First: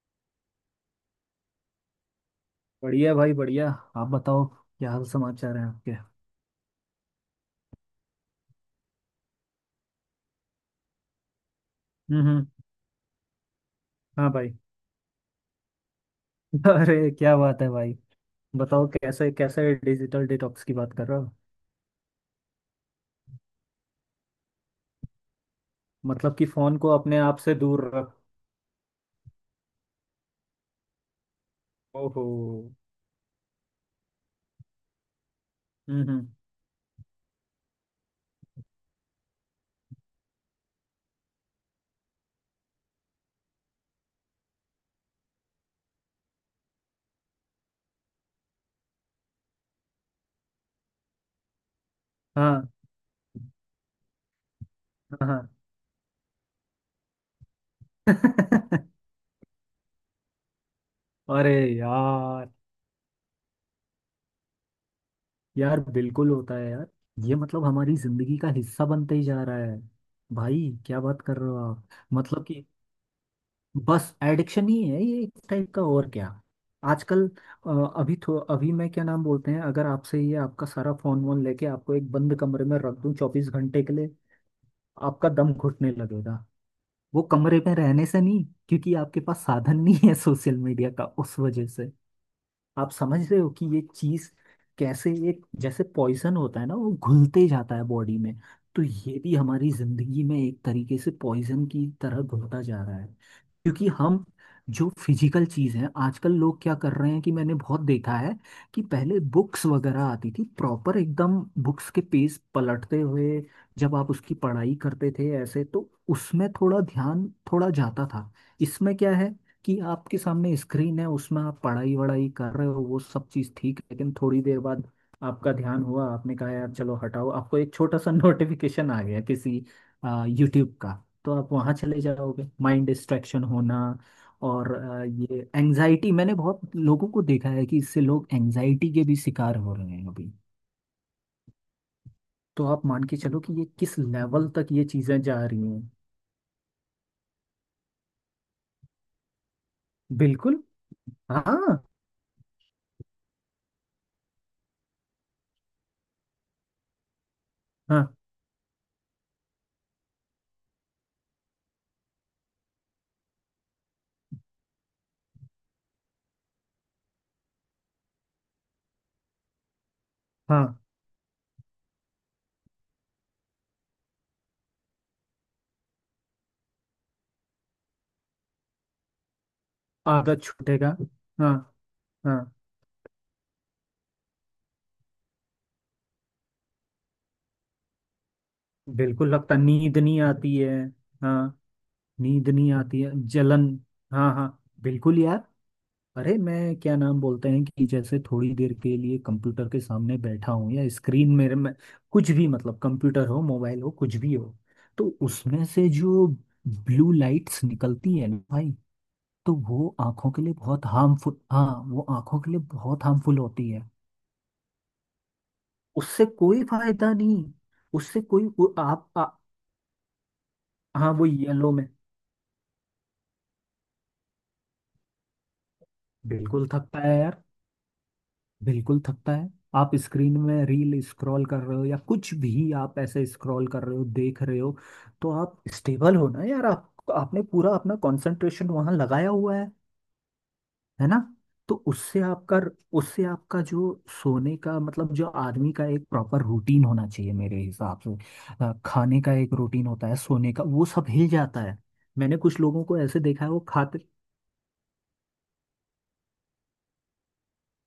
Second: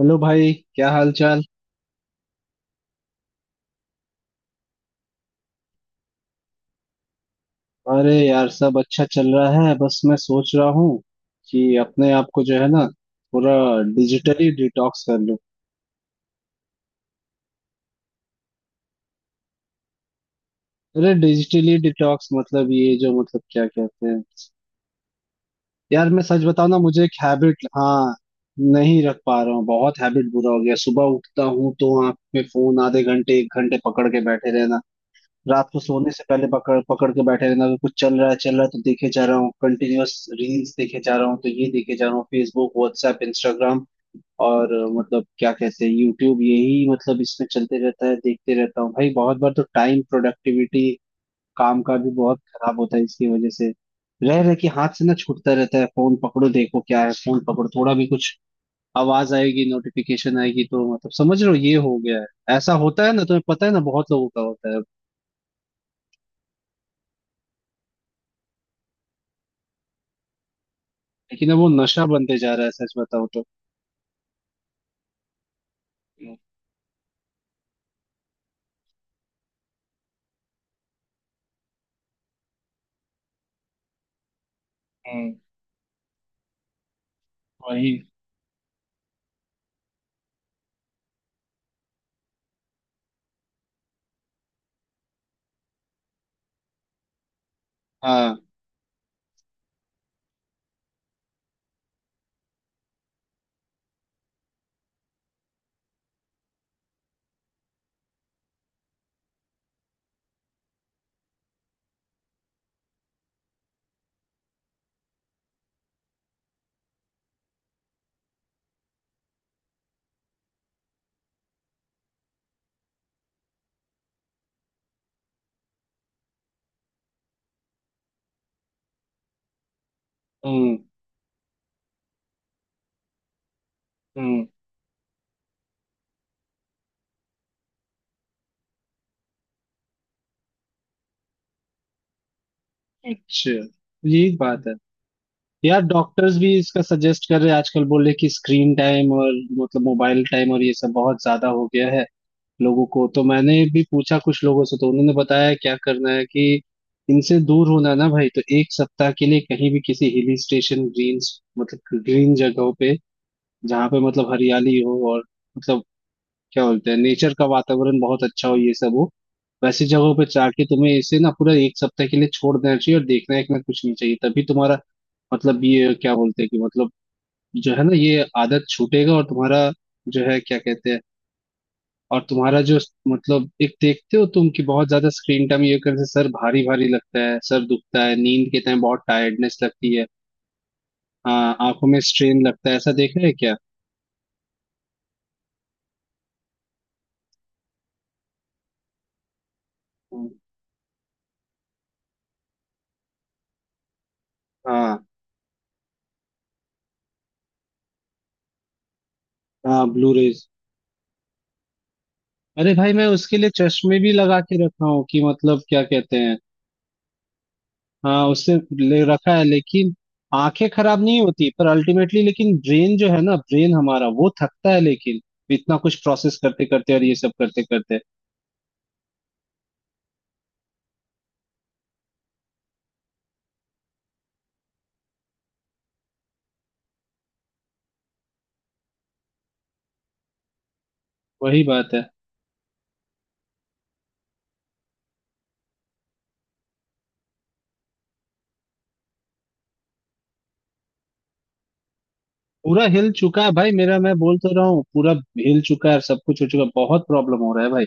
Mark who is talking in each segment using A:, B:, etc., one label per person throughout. A: Hello भाई, क्या हाल चाल।
B: बढ़िया भाई बढ़िया। आप बताओ क्या हाल समाचार है आपके।
A: अरे यार, सब अच्छा चल रहा है। बस मैं सोच रहा हूँ कि अपने आप
B: हम्म।
A: को जो है ना, पूरा
B: हाँ
A: डिजिटली
B: भाई।
A: डिटॉक्स कर लूँ।
B: अरे क्या बात है भाई। बताओ कैसे कैसे डिजिटल डिटॉक्स की बात कर
A: अरे
B: रहे हो।
A: डिजिटली डिटॉक्स मतलब ये जो मतलब क्या कहते हैं यार, मैं
B: मतलब
A: सच
B: कि
A: बताऊँ
B: फोन
A: ना,
B: को
A: मुझे एक
B: अपने आप से
A: हैबिट,
B: दूर रखो।
A: हाँ, नहीं रख पा रहा हूँ। बहुत हैबिट बुरा हो गया। सुबह उठता हूँ तो आंख
B: ओहो।
A: में फोन आधे घंटे एक घंटे पकड़ के बैठे रहना। रात को सोने से
B: हम्म।
A: पहले पकड़ पकड़ के बैठे रहना। अगर कुछ चल रहा है तो देखे जा रहा हूँ, कंटिन्यूअस रील्स देखे जा रहा हूँ, तो ये देखे जा रहा हूँ फेसबुक व्हाट्सएप इंस्टाग्राम और मतलब क्या कहते हैं यूट्यूब, यही मतलब इसमें चलते रहता है, देखते रहता हूँ भाई। बहुत बार तो टाइम प्रोडक्टिविटी, काम का भी बहुत
B: हाँ
A: खराब होता है इसकी वजह से। रह रहे कि हाथ से ना
B: हाँ हाँ।
A: छूटता रहता है, फोन पकड़ो देखो क्या है, फोन पकड़ो। थोड़ा भी कुछ आवाज आएगी, नोटिफिकेशन आएगी तो, मतलब समझ रहे
B: अरे
A: हो, ये हो गया
B: यार।
A: है। ऐसा होता है ना, तुम्हें पता है ना, बहुत लोगों का होता है।
B: यार बिल्कुल होता है यार। ये मतलब हमारी जिंदगी का हिस्सा बनते ही जा रहा है। भाई क्या बात कर रहे
A: लेकिन
B: हो
A: अब वो
B: आप।
A: नशा बनते
B: मतलब
A: जा रहा है, सच बताओ तो।
B: बस एडिक्शन ही है ये एक टाइप का और क्या। आजकल अ, अभी थो अभी मैं क्या नाम बोलते हैं, अगर आपसे ये आपका सारा फोन वोन लेके आपको एक बंद कमरे में रख दूं 24 घंटे के लिए, आपका
A: हम्म।
B: दम घुटने लगेगा। वो कमरे में
A: वही।
B: रहने से नहीं, क्योंकि आपके पास साधन नहीं है सोशल मीडिया का, उस वजह से। आप समझ रहे हो कि ये चीज कैसे, एक जैसे पॉइजन होता है ना वो घुलते जाता है बॉडी में,
A: हाँ।
B: तो ये भी हमारी जिंदगी में एक तरीके से पॉइजन की तरह घुलता जा रहा है। क्योंकि हम, जो फिजिकल चीज है, आजकल लोग क्या कर रहे हैं कि मैंने बहुत देखा है कि पहले बुक्स वगैरह आती थी प्रॉपर एकदम। बुक्स के पेज पलटते हुए जब आप उसकी पढ़ाई करते थे ऐसे, तो उसमें थोड़ा ध्यान, थोड़ा जाता था। इसमें क्या है कि आपके सामने स्क्रीन है, उसमें आप पढ़ाई वढ़ाई कर रहे हो वो सब चीज़ ठीक है, लेकिन थोड़ी देर बाद आपका ध्यान हुआ आपने कहा यार चलो हटाओ, आपको एक छोटा सा नोटिफिकेशन आ गया किसी यूट्यूब
A: हम्म।
B: का, तो आप वहाँ चले जाओगे, माइंड डिस्ट्रैक्शन होना।
A: हम्म।
B: और ये एंजाइटी, मैंने बहुत लोगों को देखा है कि इससे लोग एंजाइटी के भी शिकार हो रहे हैं अभी। तो आप मान के चलो
A: अच्छा,
B: कि ये किस
A: यही
B: लेवल
A: बात
B: तक
A: है
B: ये चीज़ें जा रही
A: यार।
B: हैं।
A: डॉक्टर्स भी इसका सजेस्ट कर रहे हैं आजकल, बोल रहे हैं कि स्क्रीन टाइम और मतलब मोबाइल टाइम और
B: बिल्कुल।
A: ये सब बहुत ज्यादा हो
B: हाँ
A: गया है लोगों को। तो मैंने भी पूछा कुछ लोगों से, तो उन्होंने बताया क्या करना है कि इनसे दूर होना है
B: हाँ
A: ना भाई, तो एक सप्ताह के लिए कहीं भी किसी हिल स्टेशन, ग्रीन मतलब ग्रीन जगहों पे, जहाँ पे मतलब हरियाली हो और मतलब क्या बोलते हैं नेचर का वातावरण बहुत अच्छा हो, ये सब हो, वैसी जगहों पे जाके
B: हाँ।
A: तुम्हें इसे ना पूरा एक सप्ताह के लिए छोड़ देना चाहिए और देखना है कि ना कुछ नहीं चाहिए, तभी तुम्हारा मतलब ये क्या बोलते हैं कि मतलब जो है ना ये आदत छूटेगा और तुम्हारा जो है
B: आदत
A: क्या कहते
B: छूटेगा।
A: हैं
B: हाँ
A: और
B: हाँ।
A: तुम्हारा जो मतलब, एक देखते हो तुम कि बहुत ज्यादा स्क्रीन टाइम ये करने से सर भारी भारी लगता है, सर दुखता है, नींद के टाइम बहुत
B: बिल्कुल लगता,
A: टायर्डनेस लगती
B: नींद
A: है।
B: नहीं आती है।
A: हाँ,
B: हाँ।
A: आंखों में स्ट्रेन
B: नींद
A: लगता
B: नहीं
A: है, ऐसा
B: आती है,
A: देखा है क्या।
B: जलन। हाँ हाँ। बिल्कुल यार। अरे मैं क्या नाम बोलते हैं कि जैसे थोड़ी देर के लिए कंप्यूटर के सामने बैठा हूँ या स्क्रीन मेरे में, कुछ भी मतलब कंप्यूटर हो मोबाइल हो कुछ भी हो,
A: हाँ
B: तो उसमें से जो ब्लू लाइट्स निकलती है ना भाई, तो
A: हाँ,
B: वो
A: ब्लू
B: आंखों के
A: रेज।
B: लिए बहुत हार्मफुल, हाँ वो आंखों के लिए
A: अरे भाई,
B: बहुत
A: मैं उसके
B: हार्मफुल
A: लिए
B: होती है।
A: चश्मे भी लगा के रखा हूँ कि मतलब क्या कहते
B: उससे
A: हैं,
B: कोई फायदा नहीं। उससे
A: हाँ,
B: कोई
A: उससे
B: वो
A: ले
B: आप
A: रखा है, लेकिन आंखें खराब
B: हाँ
A: नहीं
B: वो
A: होती पर
B: येलो में
A: अल्टीमेटली, लेकिन ब्रेन जो है ना, ब्रेन हमारा वो थकता है लेकिन, इतना कुछ प्रोसेस करते
B: बिल्कुल
A: करते
B: थकता
A: और
B: है
A: ये सब
B: यार।
A: करते करते।
B: बिल्कुल थकता है। आप स्क्रीन में रील स्क्रॉल कर रहे हो या कुछ भी आप ऐसे स्क्रॉल कर रहे हो देख रहे हो, तो आप स्टेबल हो ना यार, आप आपने पूरा अपना कंसंट्रेशन वहां लगाया हुआ है ना।
A: वही
B: तो
A: बात है।
B: उससे आपका, उससे आपका जो सोने का मतलब, जो आदमी का एक प्रॉपर रूटीन होना चाहिए मेरे हिसाब से, खाने का एक रूटीन होता है सोने का, वो सब हिल जाता है। मैंने कुछ
A: पूरा
B: लोगों को
A: हिल
B: ऐसे
A: चुका
B: देखा
A: है
B: है वो
A: भाई मेरा,
B: खाते।
A: मैं बोल तो रहा हूँ, पूरा हिल चुका है, सब कुछ हो चुका है, बहुत प्रॉब्लम हो रहा है भाई।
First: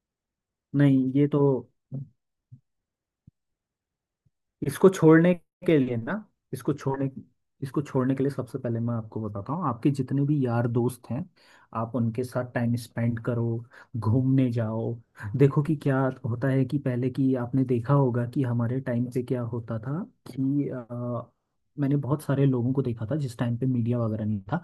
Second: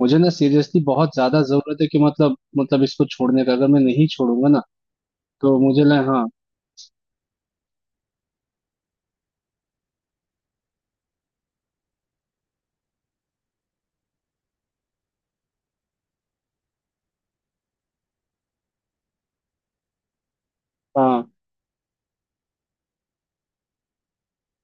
A: मुझे ना, सीरियसली
B: नहीं
A: बहुत
B: ये तो,
A: ज्यादा जरूरत है कि मतलब इसको छोड़ने का, अगर मैं नहीं छोड़ूंगा ना,
B: इसको छोड़ने
A: तो
B: के
A: मुझे
B: लिए
A: ना।
B: ना,
A: हाँ।
B: इसको छोड़ने इसको छोड़ने के लिए सबसे पहले मैं आपको बताता हूँ, आपके जितने भी यार दोस्त हैं आप उनके साथ टाइम स्पेंड करो, घूमने जाओ। देखो कि क्या होता है कि पहले की आपने देखा होगा कि हमारे टाइम पे क्या होता था कि
A: हाँ
B: मैंने बहुत सारे लोगों को देखा था जिस टाइम पे मीडिया वगैरह नहीं था,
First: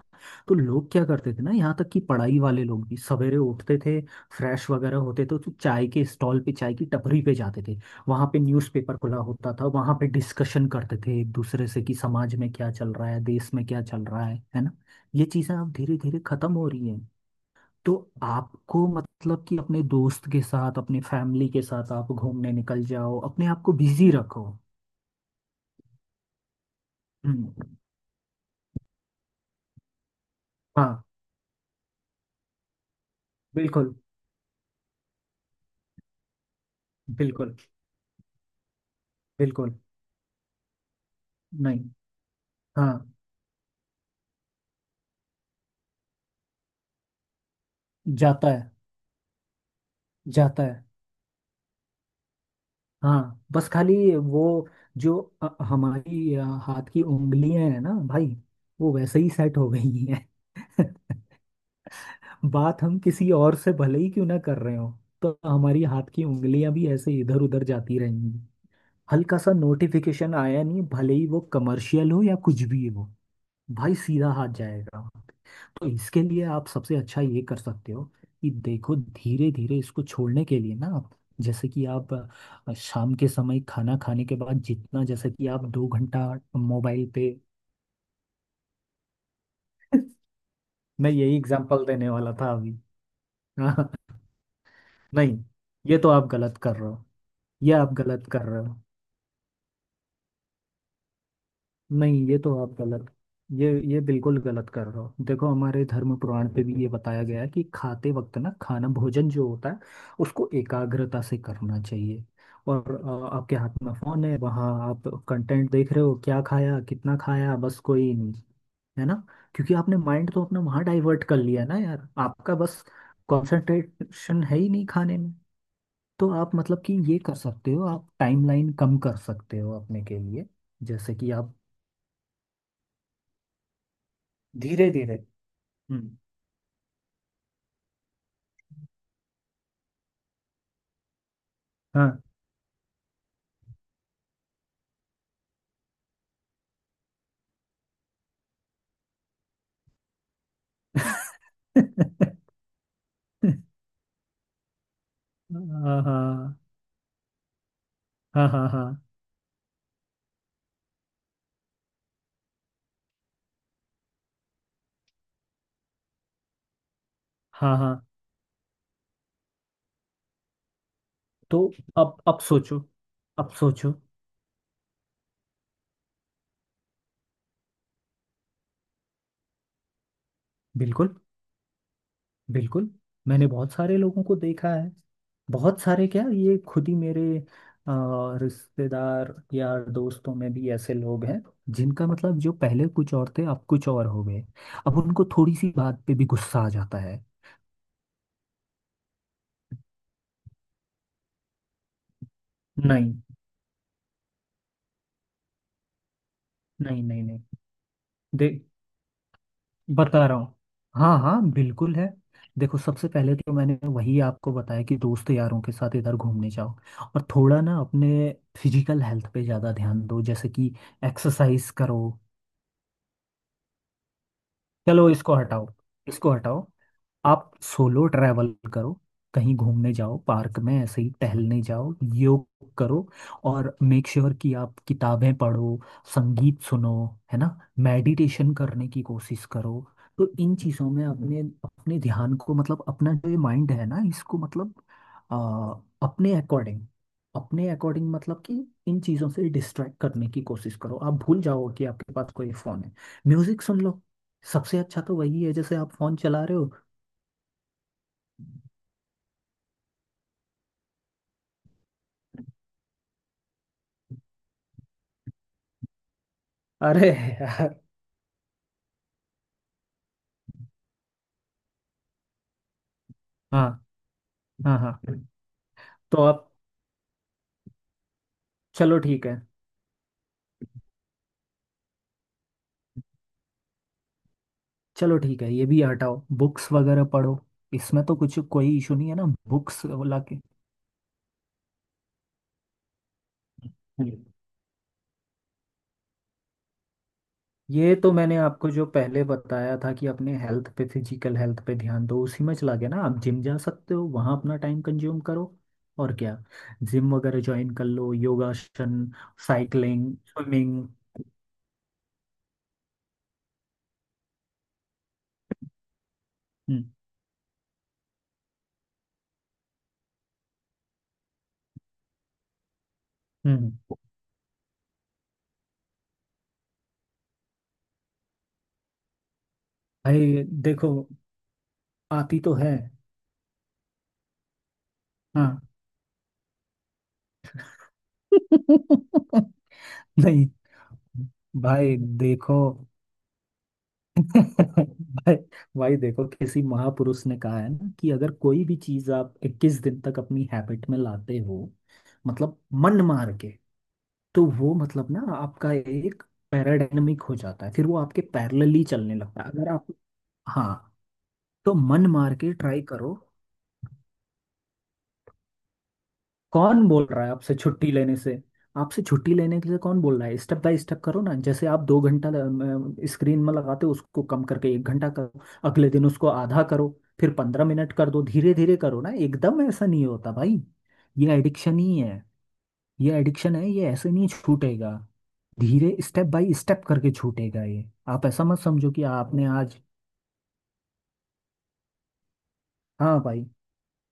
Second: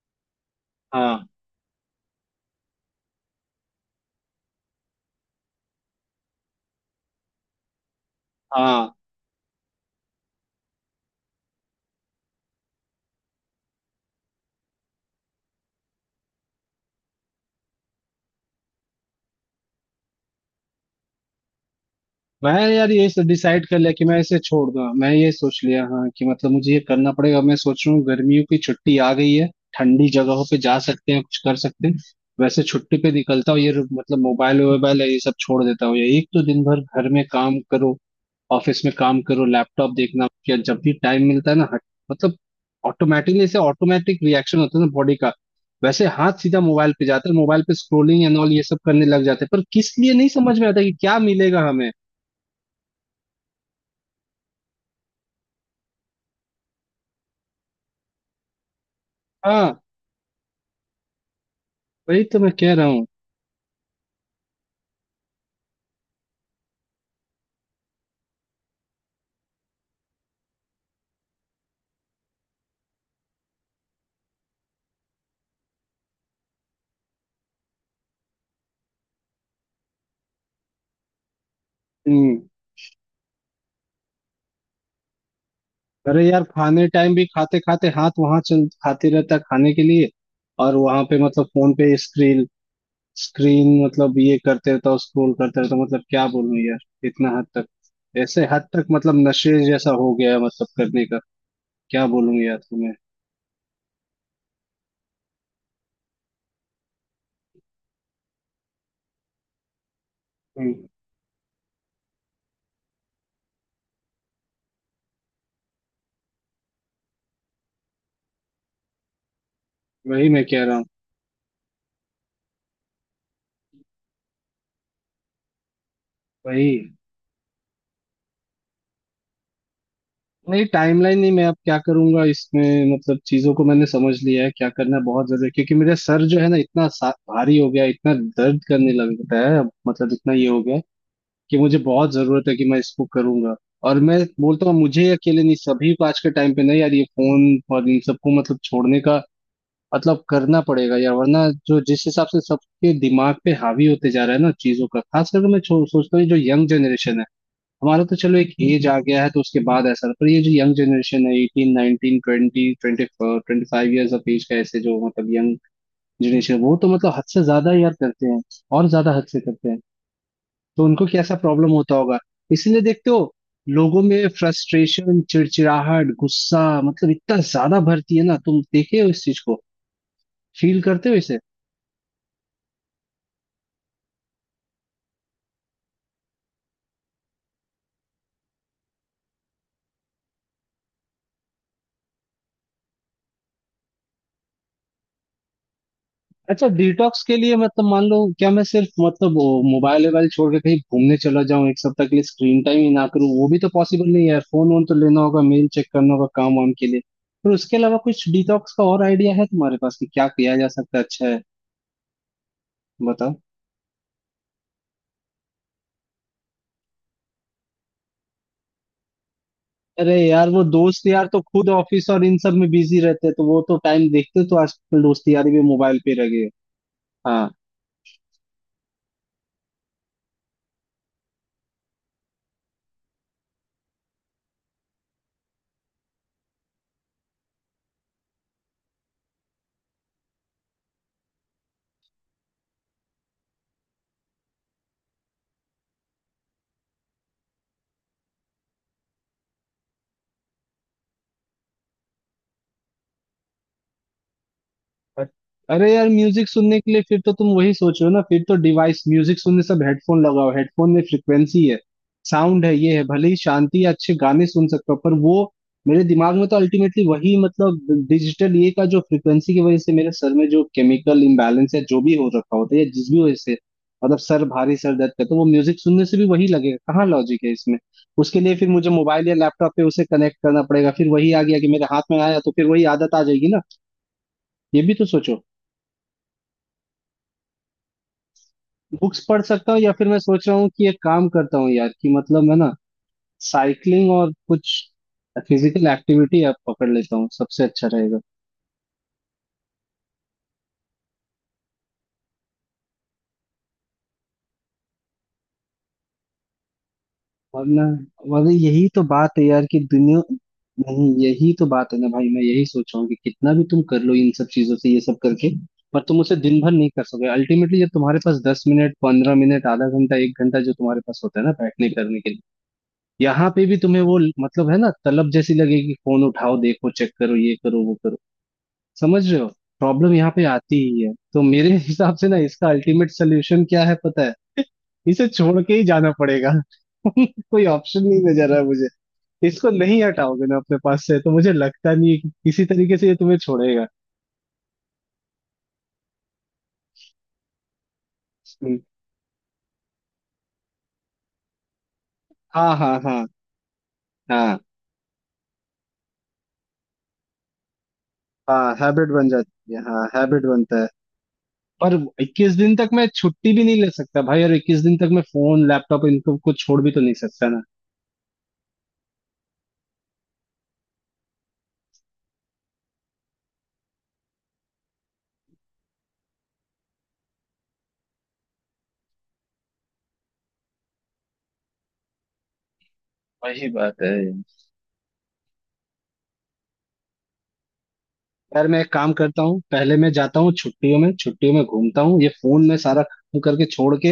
B: तो लोग क्या
A: हाँ
B: करते थे ना, यहाँ तक कि पढ़ाई वाले लोग भी सवेरे उठते थे फ्रेश वगैरह होते थे, तो चाय के स्टॉल पे चाय की टपरी पे जाते थे, वहां पे
A: हाँ।
B: न्यूज़पेपर खुला होता था, वहां पे डिस्कशन करते थे एक दूसरे से कि समाज में क्या चल रहा है देश में क्या चल रहा है ना। ये चीजें अब धीरे धीरे खत्म हो रही हैं। तो आपको मतलब कि अपने दोस्त के साथ अपने फैमिली के साथ आप घूमने
A: मैं
B: निकल
A: यार
B: जाओ,
A: ये
B: अपने आप
A: डिसाइड
B: को
A: कर लिया कि
B: बिजी
A: मैं इसे
B: रखो।
A: छोड़ दूंगा, मैं ये सोच लिया, हाँ, कि मतलब मुझे ये करना पड़ेगा। मैं
B: हम्म।
A: सोच रहा हूँ गर्मियों की छुट्टी आ गई है, ठंडी जगहों पे जा
B: हाँ।
A: सकते हैं, कुछ कर सकते हैं। वैसे छुट्टी पे निकलता हूँ ये
B: बिल्कुल।
A: मतलब मोबाइल वोबाइल है ये सब छोड़ देता हूँ। ये एक तो दिन भर घर में
B: बिल्कुल।
A: काम करो, ऑफिस में काम करो,
B: बिल्कुल।
A: लैपटॉप देखना, या जब भी टाइम मिलता है ना, हट
B: नहीं।
A: मतलब
B: हाँ।
A: ऑटोमेटिकली से ऑटोमेटिक रिएक्शन होता है ना बॉडी का। वैसे हाथ सीधा मोबाइल पे जाता है, मोबाइल पे स्क्रोलिंग एंड
B: जाता
A: ऑल ये
B: है,
A: सब करने लग जाते हैं, पर किस लिए नहीं समझ
B: जाता
A: में आता
B: है।
A: कि क्या मिलेगा हमें।
B: हाँ बस खाली वो, जो हमारी हाथ की उंगलियां हैं ना भाई, वो वैसे ही सेट हो
A: हाँ,
B: गई।
A: वही तो मैं कह
B: बात
A: रहा
B: हम
A: हूँ।
B: किसी और से भले ही क्यों ना कर रहे हो, तो हमारी हाथ की उंगलियां भी ऐसे इधर उधर जाती रहेंगी। हल्का सा नोटिफिकेशन आया नहीं, भले ही वो कमर्शियल हो या कुछ भी हो, भाई सीधा हाथ जाएगा। तो इसके लिए आप सबसे अच्छा ये कर सकते हो कि देखो धीरे धीरे इसको छोड़ने के लिए ना, आप जैसे कि आप
A: हम्म।
B: शाम के समय खाना खाने के बाद जितना जैसे कि आप दो
A: अरे
B: घंटा
A: यार, खाने
B: मोबाइल
A: टाइम भी
B: पे।
A: खाते खाते हाथ वहां चल, खाते रहता है खाने के लिए और वहां
B: मैं
A: पे
B: यही
A: मतलब फोन
B: एग्जांपल
A: पे
B: देने वाला
A: स्क्रीन,
B: था अभी।
A: स्क्रीन मतलब ये करते रहता हूँ, स्क्रोल
B: नहीं
A: करते रहता हूँ,
B: ये
A: मतलब
B: तो
A: क्या
B: आप गलत
A: बोलूं
B: कर रहे हो।
A: यार। इतना हद तक।
B: ये आप गलत कर
A: ऐसे
B: रहे
A: हद
B: हो।
A: तक मतलब नशे जैसा हो गया है, मतलब करने का। क्या
B: नहीं ये
A: बोलूं
B: तो
A: यार
B: आप
A: तुम्हें।
B: गलत, ये बिल्कुल गलत कर रहे हो। देखो हमारे धर्म पुराण पे भी ये बताया गया है कि खाते वक्त ना खाना भोजन जो होता है उसको
A: हम्म।
B: एकाग्रता से करना चाहिए। और आपके हाथ में फोन है, वहाँ आप कंटेंट देख रहे हो, क्या खाया कितना खाया बस कोई नहीं, है ना। क्योंकि आपने
A: वही
B: माइंड
A: मैं
B: तो अपना
A: कह रहा हूँ।
B: वहाँ डाइवर्ट कर लिया ना यार, आपका बस कंसंट्रेशन है ही नहीं खाने में। तो आप
A: वही।
B: मतलब कि ये कर सकते हो, आप टाइमलाइन कम कर सकते हो अपने के लिए,
A: नहीं,
B: जैसे
A: टाइमलाइन नहीं।
B: कि
A: मैं
B: आप
A: अब क्या करूंगा इसमें, मतलब चीजों को मैंने समझ लिया है, क्या
B: धीरे
A: करना है
B: धीरे।
A: बहुत ज्यादा, क्योंकि मेरा
B: हम्म।
A: सर जो है ना, इतना भारी हो गया है, इतना दर्द करने लगता है अब, मतलब इतना ये हो गया है कि मुझे
B: हाँ।
A: बहुत जरूरत है कि मैं इसको करूंगा। और मैं बोलता हूँ मुझे ही अकेले नहीं, सभी को आज के टाइम पे ना यार, ये फोन और इन सबको मतलब छोड़ने का मतलब करना पड़ेगा यार, वरना जो जिस हिसाब से सबके दिमाग पे हावी होते जा रहा है ना चीजों का, खास करके मैं
B: हाँ हाँ
A: सोचता हूँ ये जो
B: हाँ
A: यंग जनरेशन है, हमारा तो चलो
B: हाँ
A: एक
B: हाँ
A: एज आ गया है तो उसके बाद ऐसा, पर ये जो यंग जनरेशन है 18 19 20 20 25 ईयर्स ऑफ एज का, ऐसे जो मतलब यंग जनरेशन, वो तो मतलब हद से ज्यादा
B: हाँ
A: यार
B: हाँ।
A: करते हैं और ज्यादा हद से करते हैं। तो उनको कैसा
B: तो
A: प्रॉब्लम होता
B: अब
A: होगा।
B: अब सोचो,
A: इसलिए देखते हो
B: अब सोचो।
A: लोगों में फ्रस्ट्रेशन, चिड़चिड़ाहट, गुस्सा, मतलब इतना ज्यादा भरती है ना, तुम देखे हो इस चीज को, फील करते हो
B: बिल्कुल।
A: इसे।
B: बिल्कुल। मैंने बहुत सारे लोगों को देखा है, बहुत सारे क्या ये खुद ही मेरे रिश्तेदार या दोस्तों में भी ऐसे लोग हैं, जिनका मतलब जो पहले कुछ और थे अब कुछ और हो गए। अब उनको थोड़ी सी बात पे भी गुस्सा
A: अच्छा,
B: आ जाता है।
A: डिटॉक्स के लिए मतलब मान लो, क्या मैं सिर्फ मतलब वो मोबाइल वोबाइल छोड़ के कहीं घूमने चला जाऊं एक सप्ताह के लिए, स्क्रीन टाइम ही ना
B: नहीं
A: करूं, वो भी तो पॉसिबल नहीं है यार, फोन वोन तो लेना होगा, मेल चेक करना होगा काम वाम के लिए,
B: नहीं नहीं। नहीं
A: पर उसके अलावा कुछ
B: दे
A: डिटॉक्स का और आइडिया है तुम्हारे पास कि
B: बता
A: क्या
B: रहा हूँ।
A: किया जा सकता है,
B: हाँ
A: अच्छा है।
B: हाँ बिल्कुल है। देखो सबसे
A: बताओ।
B: पहले तो मैंने वही आपको बताया कि दोस्त यारों के साथ इधर घूमने जाओ, और थोड़ा ना अपने फिजिकल हेल्थ पे ज़्यादा ध्यान
A: अरे
B: दो,
A: यार,
B: जैसे
A: वो
B: कि
A: दोस्त यार तो खुद
B: एक्सरसाइज करो।
A: ऑफिस और इन सब में बिजी रहते हैं, तो वो तो टाइम देखते हैं, तो आजकल
B: चलो
A: दोस्त
B: इसको
A: यारी भी
B: हटाओ,
A: मोबाइल पे रह
B: इसको
A: गए।
B: हटाओ।
A: हाँ।
B: आप सोलो ट्रैवल करो, कहीं घूमने जाओ, पार्क में ऐसे ही टहलने जाओ, योग करो। और मेक श्योर कि आप किताबें पढ़ो, संगीत सुनो, है ना, मेडिटेशन करने की कोशिश करो। तो इन चीज़ों में अपने, अपने ध्यान को मतलब अपना जो ये माइंड है ना, इसको मतलब आ, अपने अकॉर्डिंग, अपने अकॉर्डिंग मतलब कि इन चीज़ों से डिस्ट्रैक्ट करने की कोशिश करो, आप भूल जाओ कि आपके पास कोई फ़ोन है। म्यूज़िक सुन लो। सबसे अच्छा तो
A: अ-
B: वही है जैसे
A: अरे
B: आप
A: यार,
B: फोन चला
A: म्यूजिक
B: रहे हो।
A: सुनने के लिए फिर तो तुम वही सोच रहे हो ना, फिर तो डिवाइस, म्यूजिक सुनने सब हेडफोन लगाओ, हेडफोन में फ्रिक्वेंसी है, साउंड है, ये है, भले ही शांति या अच्छे गाने सुन सकते हो पर वो मेरे दिमाग में तो अल्टीमेटली
B: अरे
A: वही
B: यार।
A: मतलब डिजिटल ये का जो फ्रिक्वेंसी की वजह से मेरे सर में जो केमिकल इम्बैलेंस है जो भी हो रखा होता है या जिस भी वजह से,
B: हाँ
A: मतलब सर भारी,
B: हाँ
A: सर
B: हाँ।
A: दर्द करता है, तो वो म्यूजिक सुनने से
B: तो
A: भी वही
B: अब,
A: लगेगा, कहाँ लॉजिक है इसमें। उसके लिए फिर मुझे
B: चलो ठीक
A: मोबाइल या
B: है,
A: लैपटॉप पे उसे कनेक्ट करना पड़ेगा, फिर वही आ गया कि मेरे हाथ में आया तो फिर वही आदत आ जाएगी ना, ये भी तो
B: चलो
A: सोचो।
B: ठीक है, ये भी हटाओ। बुक्स वगैरह पढ़ो, इसमें तो कुछ कोई इशू नहीं है
A: बुक्स
B: ना
A: पढ़ सकता हूँ,
B: बुक्स
A: या फिर मैं
B: वाला के।
A: सोच रहा हूँ कि एक काम करता हूँ यार कि मतलब मैं ना साइकिलिंग और कुछ फिजिकल एक्टिविटी आप पकड़ लेता हूँ, सबसे अच्छा
B: ये तो
A: रहेगा।
B: मैंने आपको जो पहले बताया था कि अपने हेल्थ पे, फिजिकल हेल्थ पे ध्यान दो उसी में चला गया ना, आप जिम जा सकते हो, वहाँ अपना टाइम कंज्यूम करो और क्या, जिम वगैरह ज्वाइन
A: वरना
B: कर लो,
A: वरना यही तो
B: योगासन,
A: बात है यार कि
B: साइकिलिंग,
A: दुनिया,
B: स्विमिंग।
A: नहीं यही तो बात है ना भाई, मैं यही सोच रहा हूँ कि कितना भी तुम कर लो इन सब चीजों से, ये सब करके, पर तुम उसे दिन भर
B: हम्म।
A: नहीं कर सकोगे अल्टीमेटली। जब तुम्हारे पास 10 मिनट, 15 मिनट, आधा घंटा, एक घंटा जो तुम्हारे पास होता है ना बैठने करने के लिए, यहाँ पे भी
B: हम्म।
A: तुम्हें वो मतलब है ना, तलब जैसी लगेगी, फोन उठाओ देखो चेक करो, ये करो, वो। समझ रहे हो, प्रॉब्लम यहाँ
B: भाई
A: पे आती
B: देखो
A: ही है। तो मेरे हिसाब से ना
B: आती तो
A: इसका
B: है।
A: अल्टीमेट सोल्यूशन क्या है पता है, इसे
B: हाँ।
A: छोड़ के ही जाना पड़ेगा। कोई ऑप्शन नहीं नजर आ रहा मुझे। इसको नहीं हटाओगे
B: नहीं
A: ना अपने पास से तो मुझे लगता
B: भाई
A: नहीं है कि
B: देखो
A: किसी तरीके से ये तुम्हें छोड़ेगा।
B: भाई, भाई देखो किसी महापुरुष ने कहा है ना कि अगर कोई भी
A: हम्म।
B: चीज आप 21 दिन तक अपनी हैबिट में लाते हो मतलब
A: हाँ हाँ
B: मन
A: हाँ
B: मार के, तो
A: हाँ
B: वो मतलब ना आपका एक पैराडायनमिक हो जाता है, फिर वो आपके
A: हाँ।
B: पैरेलली
A: हैबिट
B: चलने
A: बन
B: लगता है। अगर
A: जाती है,
B: आप,
A: हाँ हैबिट बनता है।
B: हाँ, तो
A: पर
B: मन मार के
A: 21 दिन
B: ट्राई
A: तक मैं
B: करो।
A: छुट्टी भी नहीं ले सकता भाई, और 21 दिन तक मैं फोन लैपटॉप इनको को छोड़
B: कौन
A: भी तो
B: बोल
A: नहीं
B: रहा है
A: सकता
B: आपसे
A: ना।
B: छुट्टी लेने से। आपसे छुट्टी लेने के लिए कौन बोल रहा है, स्टेप बाय स्टेप करो ना, जैसे आप 2 घंटा स्क्रीन में लगाते हो उसको कम करके 1 घंटा करो, अगले दिन उसको आधा करो, फिर 15 मिनट कर दो, धीरे धीरे करो ना, एकदम ऐसा नहीं होता भाई। ये एडिक्शन ही है। ये एडिक्शन
A: वही
B: है, ये
A: बात
B: ऐसे
A: है
B: नहीं छूटेगा, धीरे स्टेप बाय स्टेप करके छूटेगा। ये आप ऐसा मत
A: यार। मैं
B: समझो
A: एक
B: कि
A: काम करता
B: आपने
A: हूँ,
B: आज,
A: पहले मैं जाता हूँ छुट्टियों में, छुट्टियों में घूमता हूँ ये फोन में सारा
B: हाँ
A: खत्म
B: भाई।
A: करके छोड़ के।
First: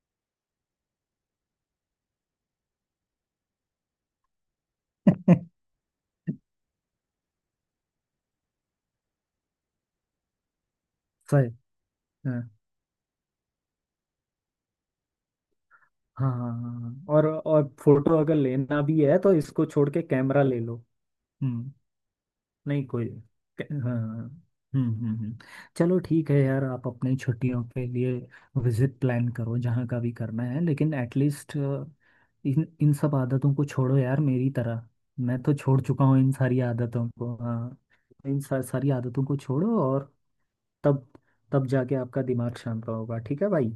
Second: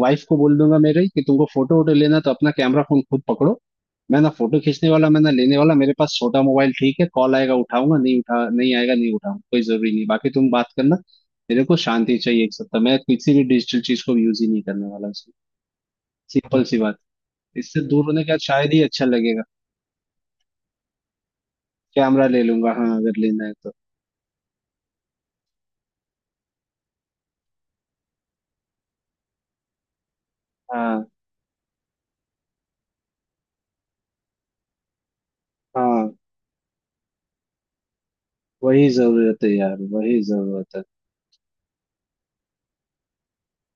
A: वाइफ को बोल दूंगा मेरे कि तुमको फोटो वोटो लेना तो अपना कैमरा फोन खुद पकड़ो, मैं ना फोटो खींचने वाला, मैं ना लेने वाला। मेरे पास छोटा मोबाइल ठीक है, कॉल आएगा उठाऊंगा, नहीं उठा, नहीं आएगा नहीं उठाऊंगा, कोई जरूरी नहीं, बाकी तुम बात करना।
B: सही।
A: मेरे को शांति
B: हाँ।
A: चाहिए एक सप्ताह, मैं किसी भी डिजिटल चीज को यूज ही नहीं करने वाला उसमें।
B: हाँ हाँ हाँ
A: सिंपल सी
B: हाँ।
A: बात,
B: हाँ। और
A: इससे दूर
B: फोटो
A: होने के
B: अगर
A: बाद शायद
B: लेना
A: ही
B: भी
A: अच्छा
B: है तो
A: लगेगा।
B: इसको छोड़ के कैमरा ले लो। हम्म।
A: कैमरा ले लूंगा
B: नहीं
A: हाँ,
B: कोई,
A: अगर लेना है तो।
B: हाँ हाँ। हाँ। हम्म हम्म हम्म। चलो ठीक है यार, आप अपनी छुट्टियों के लिए विजिट प्लान करो जहाँ का भी करना है लेकिन
A: हाँ
B: एटलीस्ट इन इन सब आदतों को छोड़ो यार, मेरी तरह मैं तो छोड़ चुका
A: हाँ।
B: हूँ इन सारी आदतों को। हाँ।
A: वही
B: सारी आदतों को
A: जरूरत है यार,
B: छोड़ो और
A: वही जरूरत है।
B: तब तब जाके आपका दिमाग शांत होगा, ठीक है भाई।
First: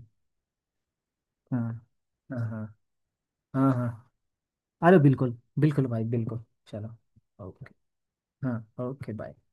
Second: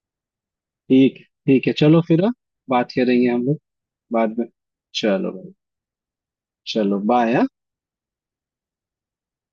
A: ठीक,
B: हाँ
A: ठीक है, चलो फिर। हाँ,
B: हाँ हाँ
A: बात करेंगे हम लोग
B: हाँ हाँ।
A: बाद में।
B: अरे
A: चलो
B: बिल्कुल
A: भाई।
B: बिल्कुल भाई बिल्कुल चलो।
A: चलो बाय।
B: ओके। हाँ ओके बाय।